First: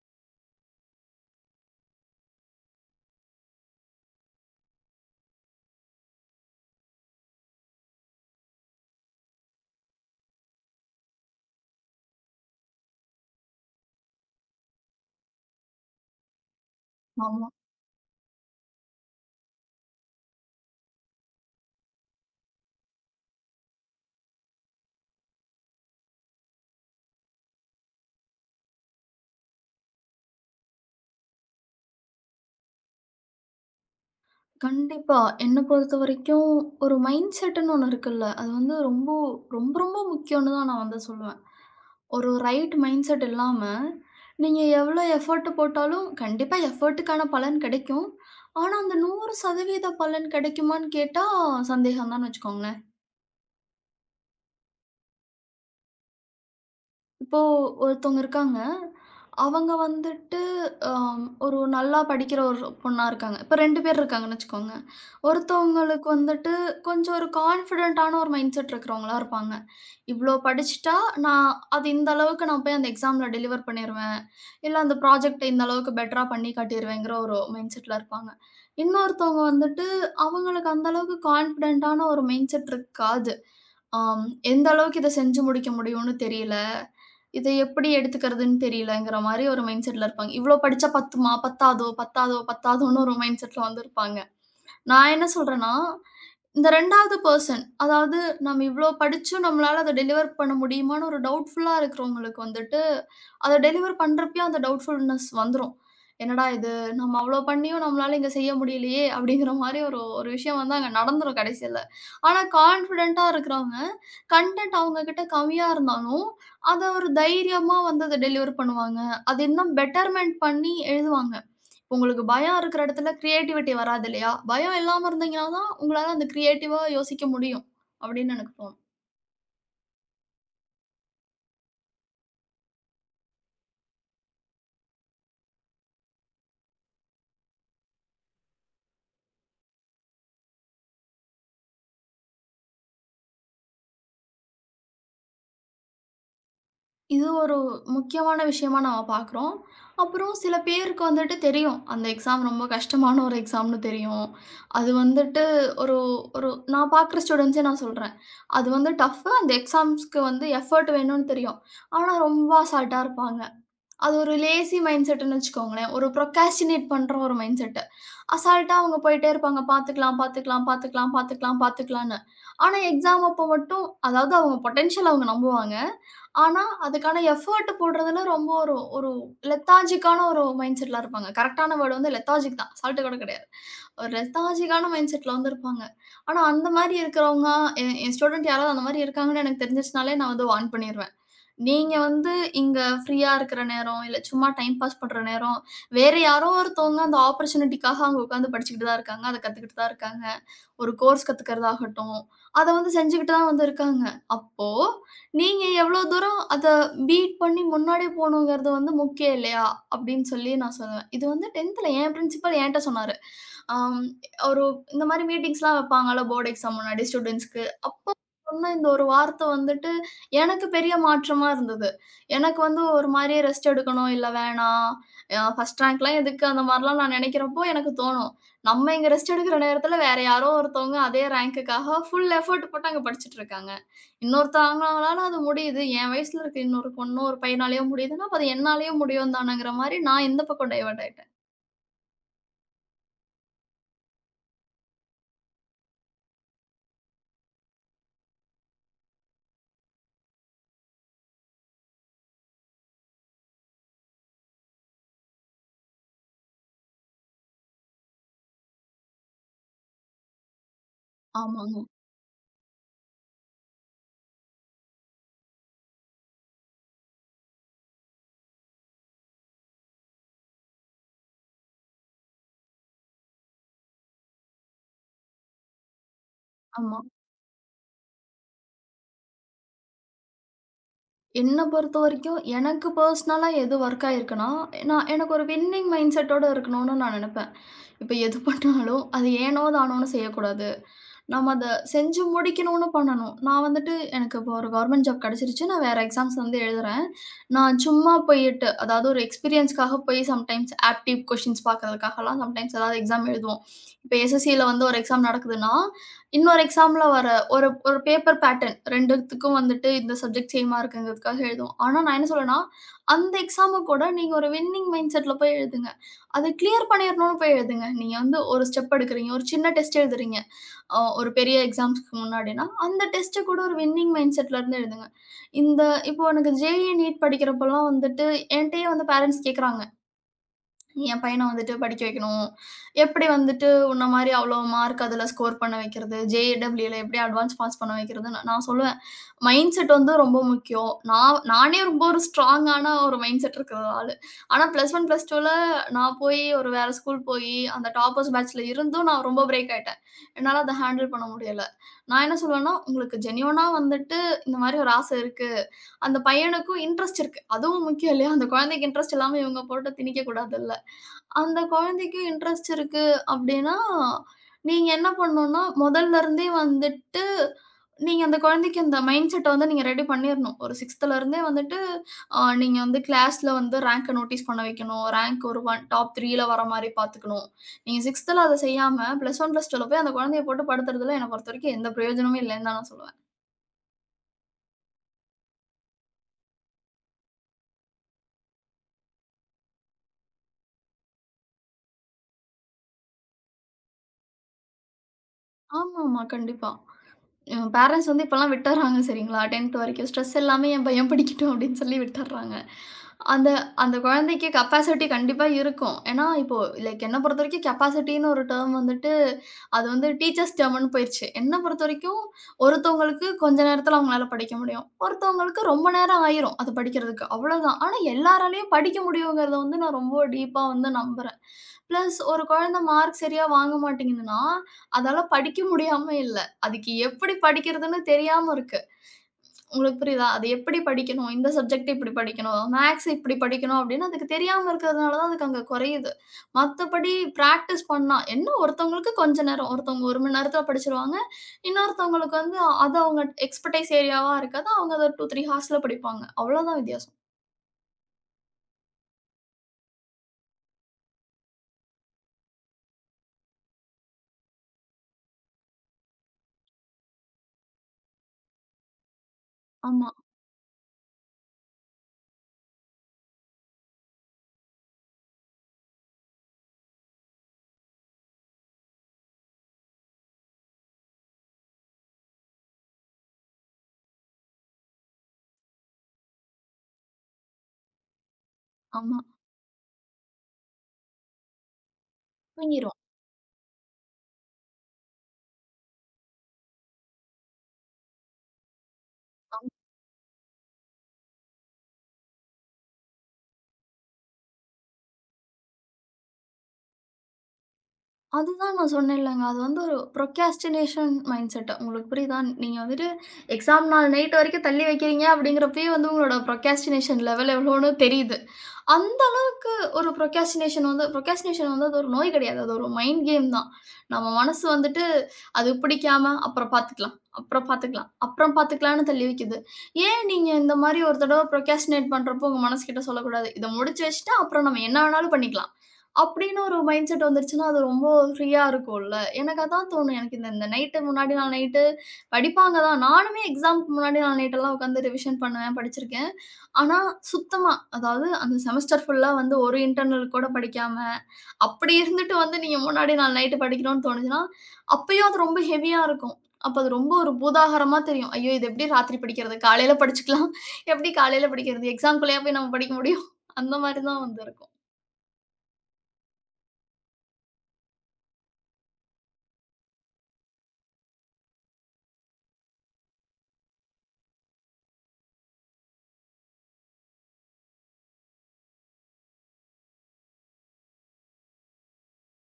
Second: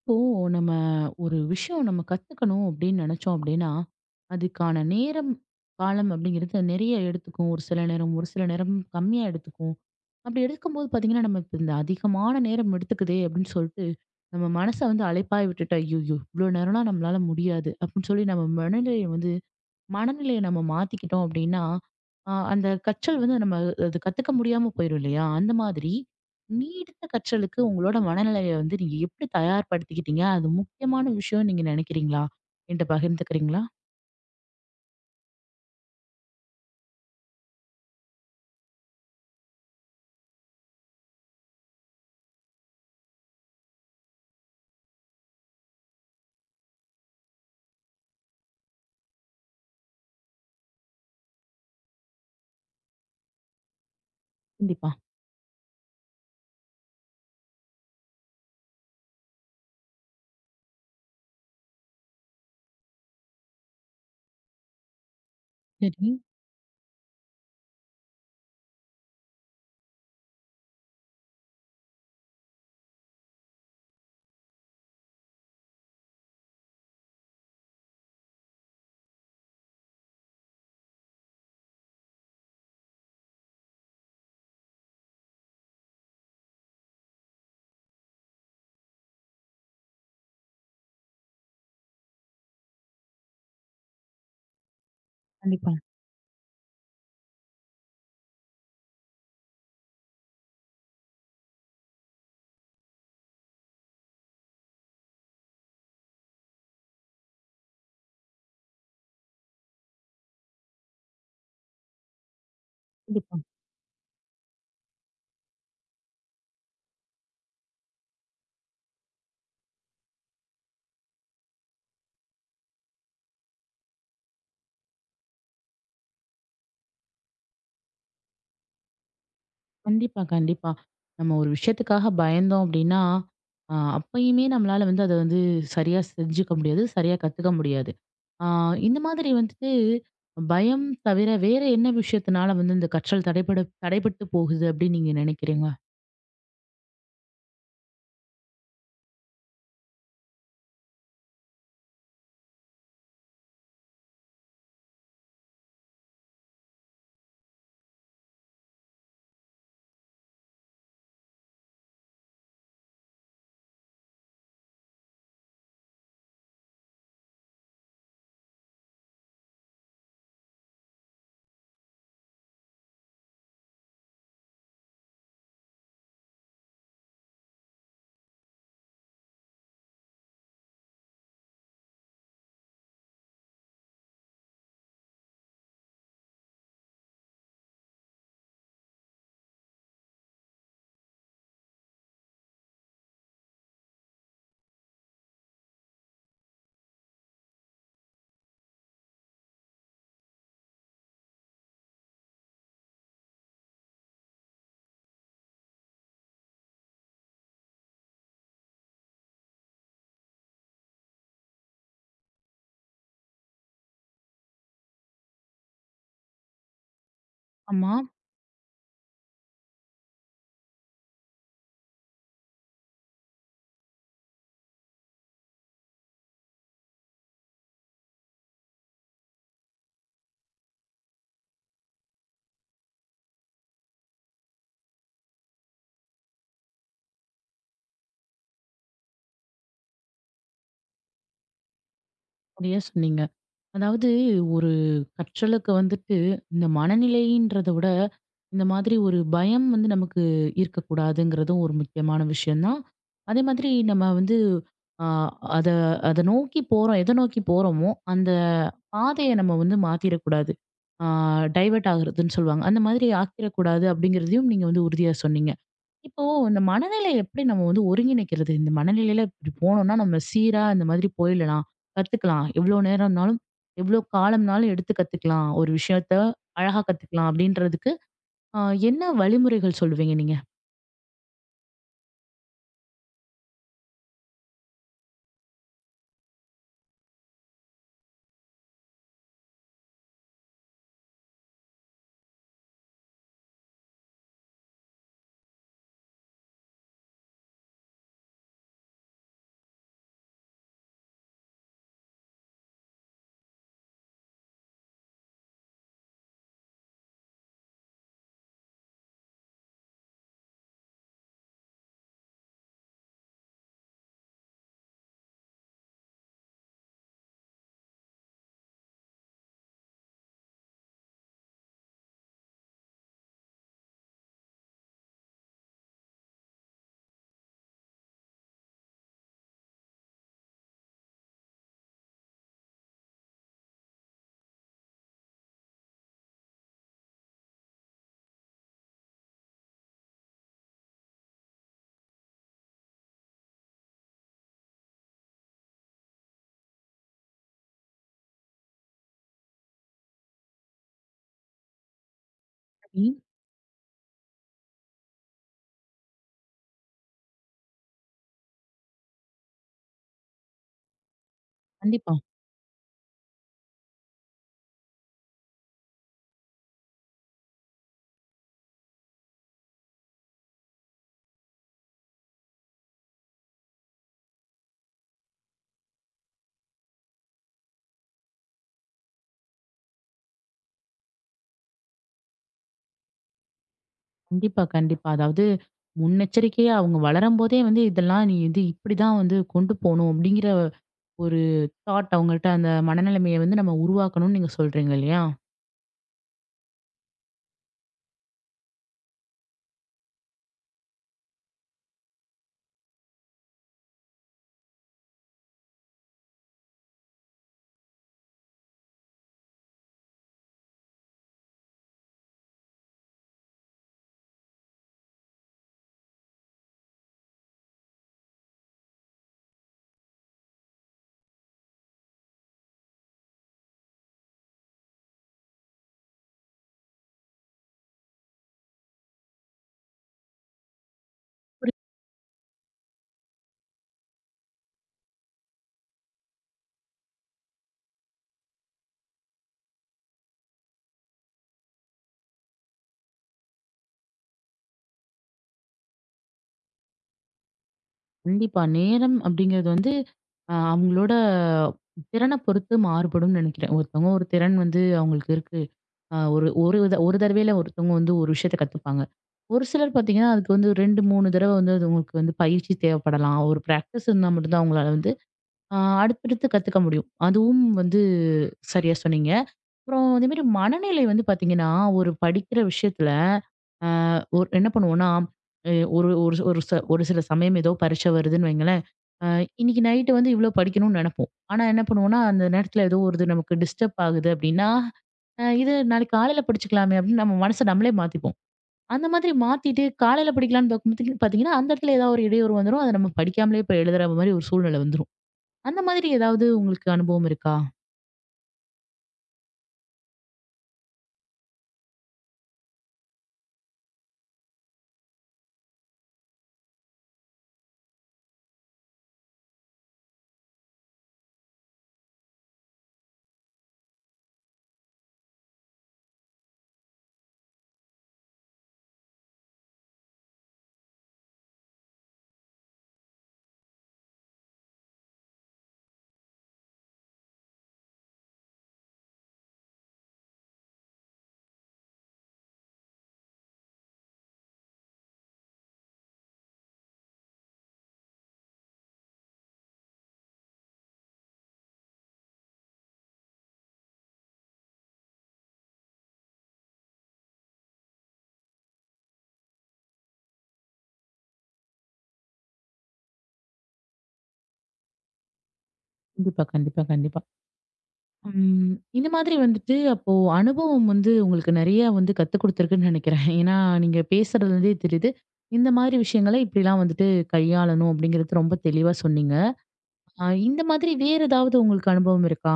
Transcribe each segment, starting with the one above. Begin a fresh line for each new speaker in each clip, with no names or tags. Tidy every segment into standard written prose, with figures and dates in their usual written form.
இப்போ நம்ம ஒரு விஷயம் நம்ம கத்துக்கணும் அப்படின்னு நினைச்சோம் அப்படின்னா அதுக்கான நேரம் காலம் அப்படிங்கிறது நிறைய எடுத்துக்கும், ஒரு சில நேரம் ஒரு சில நேரம் கம்மியா எடுத்துக்கும். அப்படி எடுக்கும்போது பாத்தீங்கன்னா நம்ம இப்ப இந்த அதிகமான நேரம் எடுத்துக்குதே அப்படின்னு சொல்லிட்டு நம்ம மனசை வந்து அழைப்பாய் விட்டுட்டு ஐயோ இவ்வளவு நேரம்லாம் நம்மளால
ஆமா.
முடியாது அப்படின்னு சொல்லி நம்ம மனநிலையை நம்ம மாத்திக்கிட்டோம் அப்படின்னா, அந்த கற்றல் வந்து நம்ம அது கத்துக்க முடியாம போயிரும் இல்லையா? அந்த மாதிரி நீடித்த கற்றலுக்கு உங்களோட மனநிலைய வந்து நீங்க எப்படி தயார்படுத்திக்கிட்டீங்க? அது முக்கியமான விஷயம்னு நீங்க நினைக்கிறீங்களா? என்ட்ட பகிர்ந்துக்கிறீங்களா?
கண்டிப்பா. என்ன பொறுத்தவரைக்கும் ஒரு மைண்ட் செட்டுன்னு ஒண்ணு இருக்குல்ல. அது வந்து ரொம்ப ரொம்ப ரொம்ப முக்கியம்ன்னு தான் நான் வந்து சொல்லுவேன். ஒரு ரைட் மைண்ட் செட் இல்லாம, நீங்க எவ்வளோ எஃபோர்ட் போட்டாலும் கண்டிப்பா எஃபோர்ட்டுக்கான பலன் கிடைக்கும். ஆனா, அந்த 100% பலன் கிடைக்குமான்னு கேட்டா சந்தேகம் தான்னு வச்சுக்கோங்களேன்.
கண்டிப்பா.
இப்போ ஒருத்தவங்க இருக்காங்க. அவங்க வந்துட்டு அ ஒரு நல்லா படிக்கிற ஒரு பொண்ணா இருக்காங்க. இப்ப 2 பேர் இருக்காங்கன்னு வச்சுக்கோங்க. ஒருத்தவங்களுக்கு
சரி.
வந்துட்டு கொஞ்சம் ஒரு கான்ஃபிடென்ட்டான ஒரு மைண்ட் செட் இருக்கிறவங்களா இருப்பாங்க. இவ்ளோ படிச்சுட்டா, நான் அது இந்த அளவுக்கு நான் போய் அந்த எக்ஸாம்ல டெலிவர் பண்ணிருவேன். இல்ல அந்த ப்ராஜெக்ட்ட இந்த அளவுக்கு பெட்டரா பண்ணி காட்டிருவேங்கிற ஒரு மைண்ட் செட்ல இருப்பாங்க. இன்னொருத்தவங்க வந்துட்டு அவங்களுக்கு அந்த அளவுக்கு கான்ஃபிடென்ட்டான ஒரு மைண்ட் செட் இருக்காது. ஆம், எந்த அளவுக்கு இத செஞ்சு முடிக்க முடியும்னு தெரியல. இத எப்படி எடுத்துக்கிறதுன்னு தெரியலங்கிற மாரி ஒரு மைண்ட் செட்ல இருப்பாங்க. இவ்ளோ படிச்சா பத்துமா? பத்தாதோ? பத்தாதோ? பத்தாதோன்னு ஒரு மைண்ட் செட்ல வந்து இருப்பாங்க. நான் என்ன சொல்றேன்னா
கண்டிப்பா.
இந்த 2வது பெர்சன். அதாவது நம்ம இவ்ளோ படிச்சும் நம்மளால அத டெலிவர் பண்ண முடியுமான்னு ஒரு டவுட்ஃபுல்லா இருக்கிறவங்களுக்கு வந்துட்டு, அத டெலிவர் பண்றப்பயும் அந்த டவுட்ஃபுல்னஸ் வந்துரும். "என்னடா இது! நம்ம அவ்ளோ பண்ணியும் நம்மளால இங்க செய்ய முடியலையே!" அப்படிங்கிற மாரி ஒரு ஒரு விஷயம் வந்து அங்க நடந்துரும் கடைசியில. ஆனா கான்ஃபிடென்ட்டா
கண்டிப்பா.
இருக்கிறவங்க, கன்டென்ட் அவங்க கிட்ட கம்மியா இருந்தாலும், அத ஒரு தைரியமா வந்து அத டெலிவர் பண்ணுவாங்க. அது இன்னும் பெட்டர்மென்ட் பண்ணி எழுதுவாங்க. உங்களுக்கு பயம் இருக்கிற இடத்துல கிரியேட்டிவிட்டி வராது இல்லையா? பயம் இல்லாம இருந்தீங்கன்னா தான், உங்களால அந்த கிரியேட்டிவா யோசிக்க முடியும். அப்படின்னு எனக்கு தோணும்.
கண்டிப்பா, கண்டிப்பா. நம்ம ஒரு விஷயத்துக்காக பயந்தோம் அப்படின்னா, அப்பயுமே நம்மளால வந்து அத வந்து சரியா செஞ்சுக்க முடியாது. சரியா கத்துக்க முடியாது. ஆ இந்த மாதிரி வந்துட்டு பயம் தவிர வேற என்ன விஷயத்தினால வந்து இந்த கற்றல் தடைபட்டு போகுது அப்படின்னு நீங்க நினைக்கிறீங்க?
இது ஒரு முக்கியமான விஷயமா நம்ம பார்க்குறோம். அப்புறம் சில பேருக்கு வந்துட்டு தெரியும். அந்த எக்ஸாம் ரொம்ப கஷ்டமான ஒரு எக்ஸாம்னு தெரியும். அது வந்துட்டு ஒரு ஒரு நான் பார்க்குற ஸ்டூடண்ட்ஸே நான் சொல்றேன். அது வந்து டஃப் அந்த எக்ஸாம்ஸ்க்கு வந்து எஃபோர்ட் வேணும்னு தெரியும். ஆனா ரொம்ப அசால்ட்டா இருப்பாங்க. அது ஒரு லேசி மைண்ட் செட்டுன்னு வச்சுக்கோங்களேன். ஒரு ப்ரொக்ராஸ்டினேட் பண்ற ஒரு மைண்ட் செட். அசால்ட்டா அவங்க போயிட்டே இருப்பாங்க. பாத்துக்கலாம், பாத்துக்கலாம், பாத்துக்கலாம், பாத்துக்கலாம், பாத்துக்கலான்னு. ஆனா, எக்ஸாம் அப்போ மட்டும் அதாவது அவங்க பொட்டன்ஷியல அவங்க நம்புவாங்க. ஆனா, அதுக்கான எஃபோர்ட் போடுறதுல ரொம்ப ஒரு ஒரு லெத்தாஜிக்கான ஒரு மைண்ட் செட்ல இருப்பாங்க. கரெக்ட்டான வேர்ட் வந்து லெத்தாஜிக் தான். அசால்ட் கூட கிடையாது. ஒரு லெத்தாஜிக்கான மைண்ட் செட்ல வந்து இருப்பாங்க. ஆனா, அந்த மாரி இருக்கிறவங்க என் என் ஸ்டூடெண்ட் யாராவது அந்த மாரி இருக்காங்கன்னு எனக்கு தெரிஞ்சிருச்சுனாலே நான் வந்து வார்ன் பண்ணிருவேன். நீங்க வந்து இங்க ஃப்ரீயா இருக்கிற நேரம், இல்ல சும்மா டைம் பாஸ் பண்ற நேரம், வேற யாரோ ஒருத்தவங்க அந்த ஆப்பர்ச்சுனிட்டிக்காக அவங்க உட்கார்ந்து படிச்சுக்கிட்டு தான் இருக்காங்க. அத கத்துக்கிட்டு தான் இருக்காங்க. ஒரு கோர்ஸ் கத்துக்கிறதாகட்டும், அத வந்து செஞ்சுகிட்டு தான் வந்து இருக்காங்க. அப்போ நீங்க எவ்ளோ தூரம் அத பீட் பண்ணி முன்னாடி போணுங்கிறது வந்து முக்கியம் இல்லையா? அப்டின்னு சொல்லி நான் சொல்லுவேன். இது வந்து 10த்ல என் பிரின்சிபல் என்ட்ட சொன்னாரு. ஆம் ஒரு இந்த மாரி மீட்டிங்ஸ்லாம் வைப்பாங்கல்ல போர்ட் எக்ஸாம் முன்னாடி ஸ்டூடண்ட்ஸ்க்கு.
ஆமா.
அப்போ சொன்ன இந்த ஒரு வார்த்த வந்துட்டு எனக்கு பெரிய மாற்றமா இருந்தது. எனக்கு வந்து ஒரு மாரி ரெஸ்ட் எடுக்கணும், இல்ல வேணாம், ஃபர்ஸ்ட் ரேங்க்லாம் எதுக்கு அந்த மாரிலாம் நான் நெனைக்கிறப்போ எனக்கு தோணும். நம்ம இங்க ரெஸ்ட் எடுக்கிற நேரத்துல வேற யாரோ ஒருத்தவங்க அதே ரேங்க்குக்காக ஃபுல் எஃபோர்ட் போட்டு அங்க படிச்சுட்ருக்காங்க. இன்னொருத்தவங்களால அது முடியுது. என் வயசுல இருக்க இன்னொரு பொண்ணோ, ஒரு பையனாலயோ முடியுதுன்னா, அப்ப அது என்னாலயும் முடியும் தானங்கிற மாரி நான் இந்த பக்கம் டைவர்ட் ஆயிட்டேன்.
சரியா சொன்னீங்க. அதாவது ஒரு கற்றலுக்கு வந்துட்டு இந்த மனநிலைன்றத விட, இந்த மாதிரி ஒரு பயம் வந்து நமக்கு இருக்கக்கூடாதுங்கிறதும் ஒரு முக்கியமான விஷயம் தான். அதே மாதிரி நம்ம வந்து அ அத அத நோக்கி போறோம். எத நோக்கி போறோமோ, அந்த பாதைய நம்ம வந்து மாத்திறக்கூடாது. ஆ
ஆமாங்க.
டைவர்ட் ஆகுறதுன்னு சொல்லுவாங்க. அந்த மாதிரி ஆக்கிரக்கூடாது அப்படிங்கிறதையும் நீங்க வந்து உறுதியா சொன்னீங்க. இப்போ இந்த மனநிலை எப்படி நம்ம வந்து ஒருங்கிணைக்கிறது? இந்த மனநிலையில இப்படி போனோம்னா, நம்ம சீரா இந்த மாதிரி போயிடலாம். கத்துக்கலாம். எவ்வளோ நேரம்னாலும், எவ்வளோ காலம்னாலும் எடுத்து கத்துக்கலாம். ஒரு விஷயத்த அழகா
ஆமா.
கத்துக்கலாம் அப்படின்றதுக்கு, அ என்ன வழிமுறைகள் சொல்லுவீங்க நீங்க?
என்ன பொறுத்தவரைக்கும் எனக்கு பர்சனலா எது ஒர்க் ஆயிருக்குன்னா, நான் எனக்கு ஒரு வின்னிங் மைண்ட் செட்டோட இருக்கணும்னு நான் நெனப்பேன். இப்ப எது பண்ணாலும் அது ஏனோ தானோன்னு செய்யக்கூடாது. நம்ம அத செஞ்சு முடிக்கணும்னு பண்ணணும். நான் வந்துட்டு எனக்கு இப்போ ஒரு கவர்மெண்ட் ஜாப் கிடைச்சிருச்சு. நான் வேற எக்ஸாம்ஸ் வந்து எழுதுறேன். நான் சும்மா போயிட்டு, அதாவது ஒரு எக்ஸ்பீரியன்ஸ்க்காக போய் சம்டைம்ஸ் ஆப்டிவ் கொஸ்டின்ஸ் பார்க்கறதுக்காகலாம் சம்டைம்ஸ் ஏதாவது எக்ஸாம் எழுதுவோம். இப்போ எஸ்எஸ்சில வந்து ஒரு எக்ஸாம் நடக்குதுன்னா, இன்னொரு எக்ஸாம்ல வர ஒரு ஒரு பேப்பர் பேட்டர்ன் 2த்துக்கும் வந்துட்டு இந்த சப்ஜெக்ட் சேமா இருக்குங்கிறதுக்காக எழுதுவோம். ஆனா நான் என்ன சொல்றேன்னா, அந்த எக்ஸாம கூட நீங்க ஒரு வின்னிங் மைண்ட் செட்ல போய் எழுதுங்க. அது கிளியர் பண்ணிறணும்னு போய் எழுதுங்க. நீங்க வந்து ஒரு ஸ்டெப் எடுக்குறீங்க. ஒரு சின்ன டெஸ்ட் எழுதுறீங்க. ஒரு பெரிய எக்ஸாம்ஸ்க்கு முன்னாடின்னா, அந்த டெஸ்ட்ட கூட ஒரு வின்னிங் மைண்ட் செட்ல இருந்து எழுதுங்க. இந்த இப்போ எனக்கு ஜேஇ, நீட் படிக்கிறப்பலாம் வந்துட்டு என்ட்டயே வந்து பேரன்ட்ஸ் கேட்குறாங்க. என் பையன வந்துட்டு படிக்க வைக்கணும். எப்படி வந்துட்டு உன்ன மாரி அவ்ளோ மார்க் அதுல ஸ்கோர் பண்ண வைக்கிறது? ஜேஇடபிள்யூல எப்படி அட்வான்ஸ் பாஸ் பண்ண வைக்கிறதுன்னு நான் நான் சொல்லுவேன். மைண்ட் செட் வந்து ரொம்ப முக்கியம். நான் நானே ரொம்ப ஒரு ஸ்ட்ராங்கான ஒரு மைண்ட் செட் இருக்கிற ஆளு. ஆனா பிளஸ் ஒன், பிளஸ் டூல நான் போய் ஒரு வேற ஸ்கூல் போயி அந்த டாப்பர்ஸ் பேட்ச்ல இருந்தும் நான் ரொம்ப பிரேக் ஆயிட்டேன். என்னால அத ஹேண்டில் பண்ண முடியல. நான் என்ன சொல்லுவேன்னா,
ம்.
உங்களுக்கு ஜென்யூனா வந்துட்டு இந்த மாரி ஒரு ஆசை இருக்கு. அந்த பையனுக்கும் இன்ட்ரெஸ்ட் இருக்கு. அதுவும் முக்கியம் இல்லையா? அந்த குழந்தைக்கு இன்ட்ரெஸ்ட் இல்லாம இவங்க போட்டு திணிக்க கூடாதுல்ல. அந்த
கண்டிப்பா.
குழந்தைக்கு இன்ட்ரெஸ்ட் இருக்கு அப்டின்னா, நீங்க என்ன பண்ணணும்னா, முதல்ல இருந்தே வந்துட்டு நீங்க அந்த குழந்தைக்கு அந்த மைண்ட் செட்ட வந்து நீங்க ரெடி பண்ணிறணும். ஒரு 6த்துல இருந்தே வந்துட்டு நீங்க வந்து கிளாஸ்ல வந்து ரேங்க நோட்டீஸ் பண்ண வைக்கணும். ரேங்க் ஒரு ஒன் டாப் 3ல வர மாரி பார்த்துக்கணும். நீங்க 6த்துல அத செய்யாம பிளஸ் ஒன், பிளஸ் டூல போய் அந்த குழந்தைய போட்டு படுத்துறதுல என்ன பொறுத்தவரைக்கும் எந்த பிரயோஜனமும் இல்லன்னு தான் நான் சொல்லுவேன்.
கண்டிப்பா, கண்டிப்பா. அதாவது முன்னெச்சரிக்கையா அவங்க வளரும்போதே வந்து இதெல்லாம் நீ இது இப்படிதான் வந்து கொண்டு போணும் அப்படிங்கிற ஒரு தாட் அவங்கள்ட்ட அந்த மனநிலைமைய வந்து நம்ம உருவாக்கணும்னு நீங்க சொல்றீங்க இல்லையா?
ஆமாமா, கண்டிப்பா. என் பேரண்ட்ஸ் வந்து இப்பலாம் விட்டுர்றாங்க சரிங்களா? 10த் வரைக்கும் ஸ்ட்ரெஸ் எல்லாமே என் பையன் படிக்கட்டும் அப்படின்னு சொல்லி விட்டுர்றாங்க. அந்த அந்த குழந்தைக்கு கெப்பாசிட்டி கண்டிப்பா இருக்கும். ஏன்னா, இப்போ லைக் என்ன பொறுத்தவரைக்கும் கெப்பாசிட்டின்னு ஒரு டெர்ம் வந்துட்டு, அது வந்து டீச்சர்ஸ் டெர்ம்ன்னு போயிருச்சு. என்ன பொறுத்தவரைக்கும் ஒருத்தவங்களுக்கு கொஞ்ச நேரத்தில அவங்களால படிக்க முடியும். ஒருத்தவங்களுக்கு ரொம்ப நேரம் ஆயிரும் அது படிக்கிறதுக்கு. அவ்வளோதான். ஆனா எல்லாராலயும் படிக்க முடியுங்கிறத வந்து நான் ரொம்ப டீப்பா வந்து நம்புறேன். பிளஸ் ஒரு குழந்தை மார்க் சரியா வாங்க மாட்டேங்குதுன்னா, அதால படிக்க முடியாம இல்ல. அதுக்கு எப்படி படிக்கிறதுன்னு தெரியாம இருக்கு. உங்களுக்கு புரியுதா? அது எப்படி படிக்கணும்? இந்த சப்ஜெக்ட்
புரியுது.
இப்படி படிக்கணும். மேத்ஸ் இப்படி படிக்கணும் அப்படின்னு அதுக்கு தெரியாம இருக்கிறதுனால தான் அதுக்கு அங்க குறையுது. மத்தபடி பிராக்டிஸ் பண்ணா, என்ன ஒருத்தவங்களுக்கு கொஞ்ச நேரம், ஒருத்தவங்க 1 மணி நேரத்தில படிச்சுருவாங்க. இன்னொருத்தவங்களுக்கு வந்து அது அவங்க எக்ஸ்பெர்டைஸ் ஏரியாவா இருக்காது. அவங்க அத 2, 3 ஹார்ஸ்ல படிப்பாங்க. அவ்வளோதான் வித்தியாசம்.
கண்டிப்பா. நேரம் அப்படிங்கிறது வந்து அவங்களோட திறன பொறுத்து மாறுபடும்னு நினைக்கிறேன். ஒருத்தவங்க ஒரு திறன் வந்து அவங்களுக்கு இருக்கு. அ ஒரு ஒரு த ஒரு தடவையில ஒருத்தவங்க வந்து ஒரு விஷயத்த கத்துப்பாங்க. ஒரு சிலர்
ஆமா,
பார்த்தீங்கன்னா, அதுக்கு வந்து 2, 3 தடவ வந்து அது உங்களுக்கு வந்து பயிற்சி தேவைப்படலாம். ஒரு பிராக்டிஸ் இருந்தா மட்டும் தான் அவங்களால வந்து அ அடுத்தடுத்து கத்துக்க முடியும். அதுவும் வந்து சரியா சொன்னீங்க. அப்புறம் அதேமாரி மனநிலை வந்து பார்த்தீங்கன்னா, ஒரு படிக்கிற விஷயத்துல ஆ ஒரு என்ன பண்ணுவோம்னா, எ ஒரு ஒரு ஒரு ச ஒரு சில சமயம் ஏதோ பரீட்சை வருதுன்னு வைங்களேன்,
ஆமா.
அ இன்னைக்கு நைட்டு வந்து இவ்ளோ படிக்கணும்னு நெனைப்போம். ஆனா என்ன பண்ணுவோம்னா, அந்த நேரத்துல
தூங்கிருவோம்.
ஏதோ ஒரு இது நமக்கு டிஸ்டர்ப் ஆகுது அப்படின்னா, இது நாளைக்கு காலையில படிச்சுக்கலாமே அப்படின்னு நம்ம மனச நம்மளே மாத்திப்போம். அந்த மாதிரி மாத்திட்டு காலையில படிக்கலாம்ன்னு பாக்கும்போது பாத்தீங்கன்னா, அந்த இடத்துல ஏதாவது ஒரு இடையூறு வந்துரும். அத நம்ம படிக்காமலே போய் எழுதுற மாதிரி ஒரு சூழ்நிலை வந்துரும். அந்த மாதிரி ஏதாவது உங்களுக்கு அனுபவம் இருக்கா?
அதுதான் நான் சொன்னேன்லங்க. அது வந்து ஒரு ப்ரொக்ராஸ்டினேஷன் மைண்ட் செட். உங்களுக்கு புரியுதா? நீங்க வந்துட்டு எக்ஸாம் நாள் நைட் வரைக்கும் தள்ளி வைக்கிறீங்க அப்படிங்கிறப்பயே வந்து உங்களோட ப்ரொக்ராஸ்டினேஷன் லெவல் எவ்வளோன்னு தெரியுது. அந்த ஒரு ப்ரொக்ராஸ்டினேஷன் வந்து ப்ரொக்ராஸ்டினேஷன் வந்து அது ஒரு நோய் கிடையாது. அது ஒரு மைண்ட் கேம் தான். நம்ம மனசு வந்துட்டு அது பிடிக்காம அப்புறம் பார்த்துக்கலாம், அப்புறம் பார்த்துக்கலாம், அப்புறம் பார்த்துக்கலாம்ன்னு தள்ளி வைக்குது. ஏன் நீங்க இந்த மாரி ஒரு தடவ ப்ரொக்ராஸ்டினேட் பண்றப்போ உங்க மனசுகிட்ட சொல்லக்கூடாது. இத முடிச்சு வச்சுட்டா அப்புறம் நம்ம என்ன வேணாலும் பண்ணிக்கலாம். அப்படின்னு ஒரு மைண்ட் செட் வந்துருச்சுன்னா, அது ரொம்ப ஃப்ரீயா இருக்கும்ல. எனக்கு அதான் தோணும். எனக்கு இந்த இந்த நைட்டு முன்னாடி நாள் நைட்டு படிப்பாங்க தான். நானுமே எக்ஸாம்க்கு முன்னாடி நாள் நைட்டெல்லாம் உட்காந்து ரிவிஷன் பண்ணுவேன், படிச்சிருக்கேன். ஆனா, சுத்தமா அதாவது அந்த செமஸ்டர் ஃபுல்லா வந்து ஒரு இன்டர்னல் கூட படிக்காம, அப்படி இருந்துட்டு வந்து நீங்க முன்னாடி நாள் நைட்டு படிக்கணும்னு தோணுச்சுன்னா, அப்பயும் அது ரொம்ப ஹெவியா இருக்கும். அப்ப அது ரொம்ப ஒரு பூதாகாரமா தெரியும். ஐயோ! இது எப்படி ராத்திரி படிக்கிறது? காலையில படிச்சுக்கலாம். எப்படி காலையில படிக்கிறது? எக்ஸாம்க்குள்ளயா போய் நம்ம படிக்க முடியும்? அந்த மாரி தான் வந்து இருக்கும்.
கண்டிப்பா, கண்டிப்பா, கண்டிப்பா. ம். இந்த மாதிரி வந்துட்டு அப்போ அனுபவம் வந்து உங்களுக்கு நெறைய வந்து கத்துக் குடுத்துருக்குன்னு நெனைக்கிறேன். ஏன்னா, நீங்க பேசுறதுலருந்தே தெரியுது. இந்த மாதிரி விஷயங்கள இப்படிலாம் வந்துட்டு கையாளணும் அப்படிங்கிறது ரொம்ப தெளிவா சொன்னீங்க. இந்த மாதிரி வேற ஏதாவது உங்களுக்கு அனுபவம் இருக்கா?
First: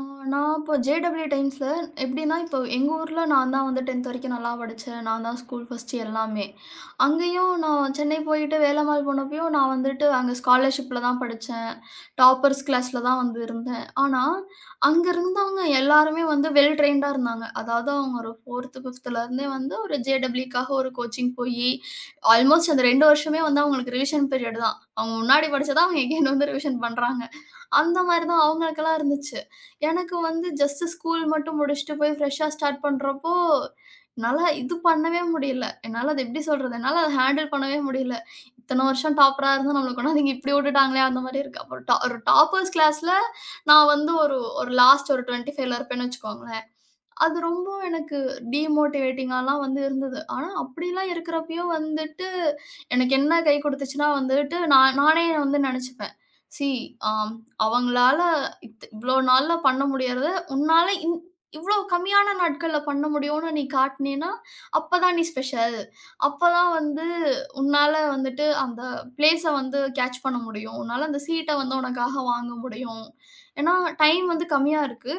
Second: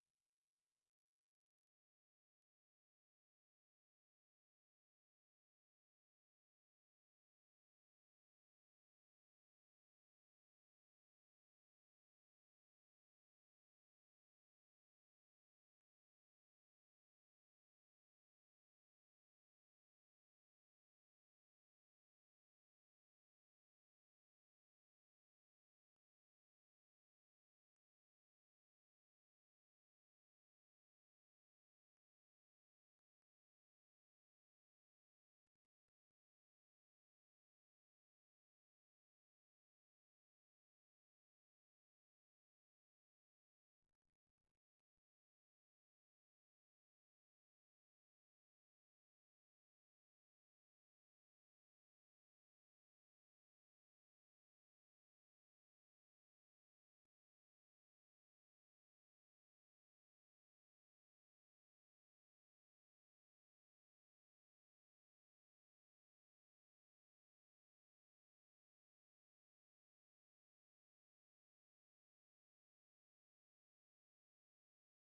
ஆ நான் இப்போ ஜேடபிள்யூ டைம்ஸ்ல எப்படின்னா, இப்போ எங்க ஊர்ல நான் தான் வந்து 10த் வரைக்கும் நல்லா படிச்சேன். நான் தான் ஸ்கூல் ஃபர்ஸ்ட் எல்லாமே. அங்கேயும் நான் சென்னை போயிட்டு வேலம்மாள் போனப்பயும் நான் வந்துட்டு அங்க ஸ்காலர்ஷிப்ல தான் படிச்சேன். டாப்பர்ஸ் கிளாஸ்ல தான் வந்து இருந்தேன். ஆனா, அங்க இருந்தவங்க எல்லாருமே வந்து வெல் ட்ரெயின்டா இருந்தாங்க. அதாவது அவங்க ஒரு 4த், 5த்ல இருந்தே வந்து ஒரு ஜேடபிள்யூக்காக ஒரு கோச்சிங் போயி, ஆல்மோஸ்ட் அந்த 2 வருஷமே வந்து அவங்களுக்கு ரிவிஷன் பீரியட் தான். அவங்க முன்னாடி படிச்சத அவங்க எகைன் வந்து ரிவிஷன் பண்றாங்க. அந்த மாரி தான் அவங்களுக்கெல்லாம் இருந்துச்சு. எனக்கு வந்து ஜஸ்ட் ஸ்கூல் மட்டும் முடிச்சுட்டு போய் ஃப்ரெஷ்ஷா ஸ்டார்ட் பண்றப்போ, என்னால இது பண்ணவே முடியல. என்னால அத எப்படி சொல்றது? என்னால அத ஹேண்டில் பண்ணவே முடியல. இத்தன வருஷம் டாப்பரா இருந்தும் நம்மள கொண்டாந்து இங்க இப்படி விட்டுட்டாங்களே அந்த மாரி இருக்கு. அப்புறம் ஒரு டாப்பர்ஸ் கிளாஸ்ல நான் வந்து ஒரு ஒரு லாஸ்ட் ஒரு 25ல இருப்பேன்னு வச்சுக்கோங்களேன். அது ரொம்ப எனக்கு டிமோட்டிவேட்டிங்காலாம் வந்து இருந்தது. ஆனா அப்படிலாம் இருக்கிறப்பயும் வந்துட்டு, எனக்கு என்ன கை குடுத்துச்சுன்னா வந்துட்டு, நான் நானே வந்து நெனச்சுப்பேன். "சி, ஆம் அவங்களால இவ்ளோ நாள்ல பண்ண முடியறத உன்னால இவ்ளோ கம்மியான நாட்கள்ல பண்ண முடியும்னு நீ காட்டுனீன்னா, அப்பதான் நீ ஸ்பெஷல். அப்பதான் வந்து உன்னால வந்துட்டு அந்த பிளேஸ வந்து கேட்ச் பண்ண முடியும். உன்னால அந்த சீட்ட வந்து உனக்காக வாங்க முடியும். ஏன்னா, டைம் வந்து கம்மியா இருக்கு.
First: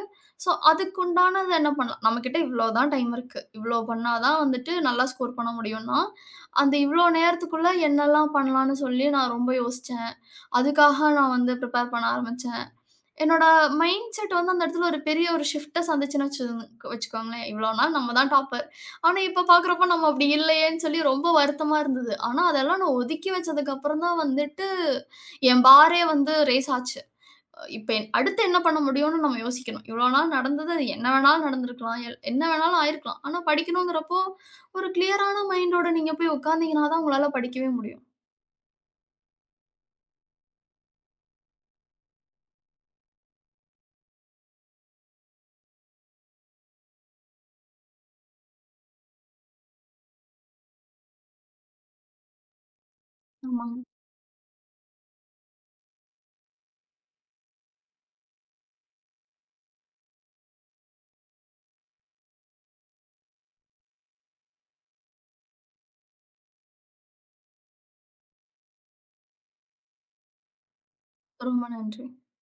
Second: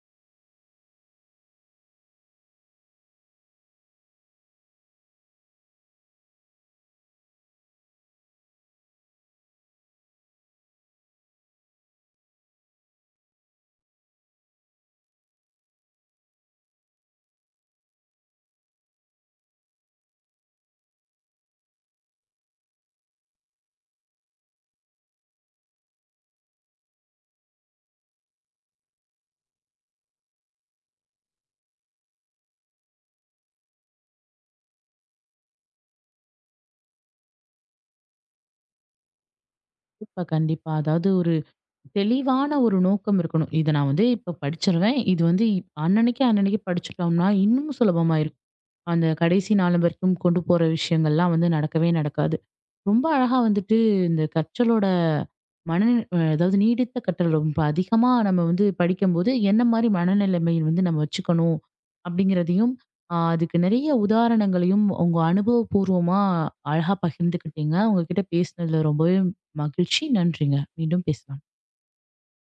ஸோ, அதுக்குண்டானது என்ன பண்ணலாம்? நம்மகிட்ட இவ்ளோ தான் டைம் இருக்கு. இவ்ளோ பண்ணா தான் வந்துட்டு நல்லா ஸ்கோர் பண்ண முடியும்ன்னா, அந்த இவ்ளோ நேரத்துக்குள்ள என்னெல்லாம் பண்ணலான்னு சொல்லி நான் ரொம்ப யோசிச்சேன். அதுக்காக நான் வந்து ப்ரிப்பேர் பண்ண ஆரம்பிச்சேன். என்னோட மைண்ட் செட் வந்து அந்த இடத்துல ஒரு பெரிய ஒரு ஷிஃப்ட்ட சந்துச்சுன்னு வச்சுக்கோங்களேன். இவ்வளோ நாள் நம்ம தான் டாப்பர். ஆனா, இப்ப பார்க்குறப்போ நம்ம அப்படி இல்லையேன்னு சொல்லி ரொம்ப வருத்தமா இருந்தது. ஆனா, அதெல்லாம் நான் ஒதுக்கி வச்சதுக்கப்புறம் தான் வந்துட்டு, என் பாரே வந்து ரெய்ஸ் ஆச்சு. இப்ப என் அடுத்து என்ன பண்ண முடியும்னு நம்ம யோசிக்கணும். இவ்வளோ நாள் நடந்தது அது என்ன வேணாலும் நடந்திருக்கலாம். என்ன வேணாலும் ஆயிருக்கலாம். ஆனா, படிக்கணுங்கிறப்போ ஒரு கிளியரான மைண்டோட நீங்க போய் உட்கார்ந்தீங்கன்னா தான் உங்களால படிக்கவே முடியும்.
கண்டிப்பா, கண்டிப்பா. அதாவது ஒரு தெளிவான ஒரு நோக்கம் இருக்கணும். இத நான் வந்து இப்ப படிச்சுருவேன். இது வந்து அன்னன்னைக்கு அன்னன்னைக்கு படிச்சுட்டோம்னா, இன்னும் சுலபமா இருக்கும். அந்த கடைசி நாள் வரைக்கும் கொண்டு போற விஷயங்கள்லாம் வந்து நடக்கவே நடக்காது. ரொம்ப அழகா
ஆமாங்க.
வந்துட்டு இந்த கற்றலோட மன அதாவது நீடித்த கற்றல் ரொம்ப அதிகமா நம்ம வந்து படிக்கும்போது என்ன மாதிரி மனநிலைமை வந்து நம்ம வச்சுக்கணும் அப்படிங்கிறதையும் அதுக்கு நிறைய உதாரணங்களையும் உங்க அனுபவபூர்வமா அழகா பகிர்ந்துக்கிட்டீங்க. உங்ககிட்ட பேசினதுல ரொம்பவே மகிழ்ச்சி. நன்றிங்க. மீண்டும் பேசலாம்.
ரொம்ப நன்றி.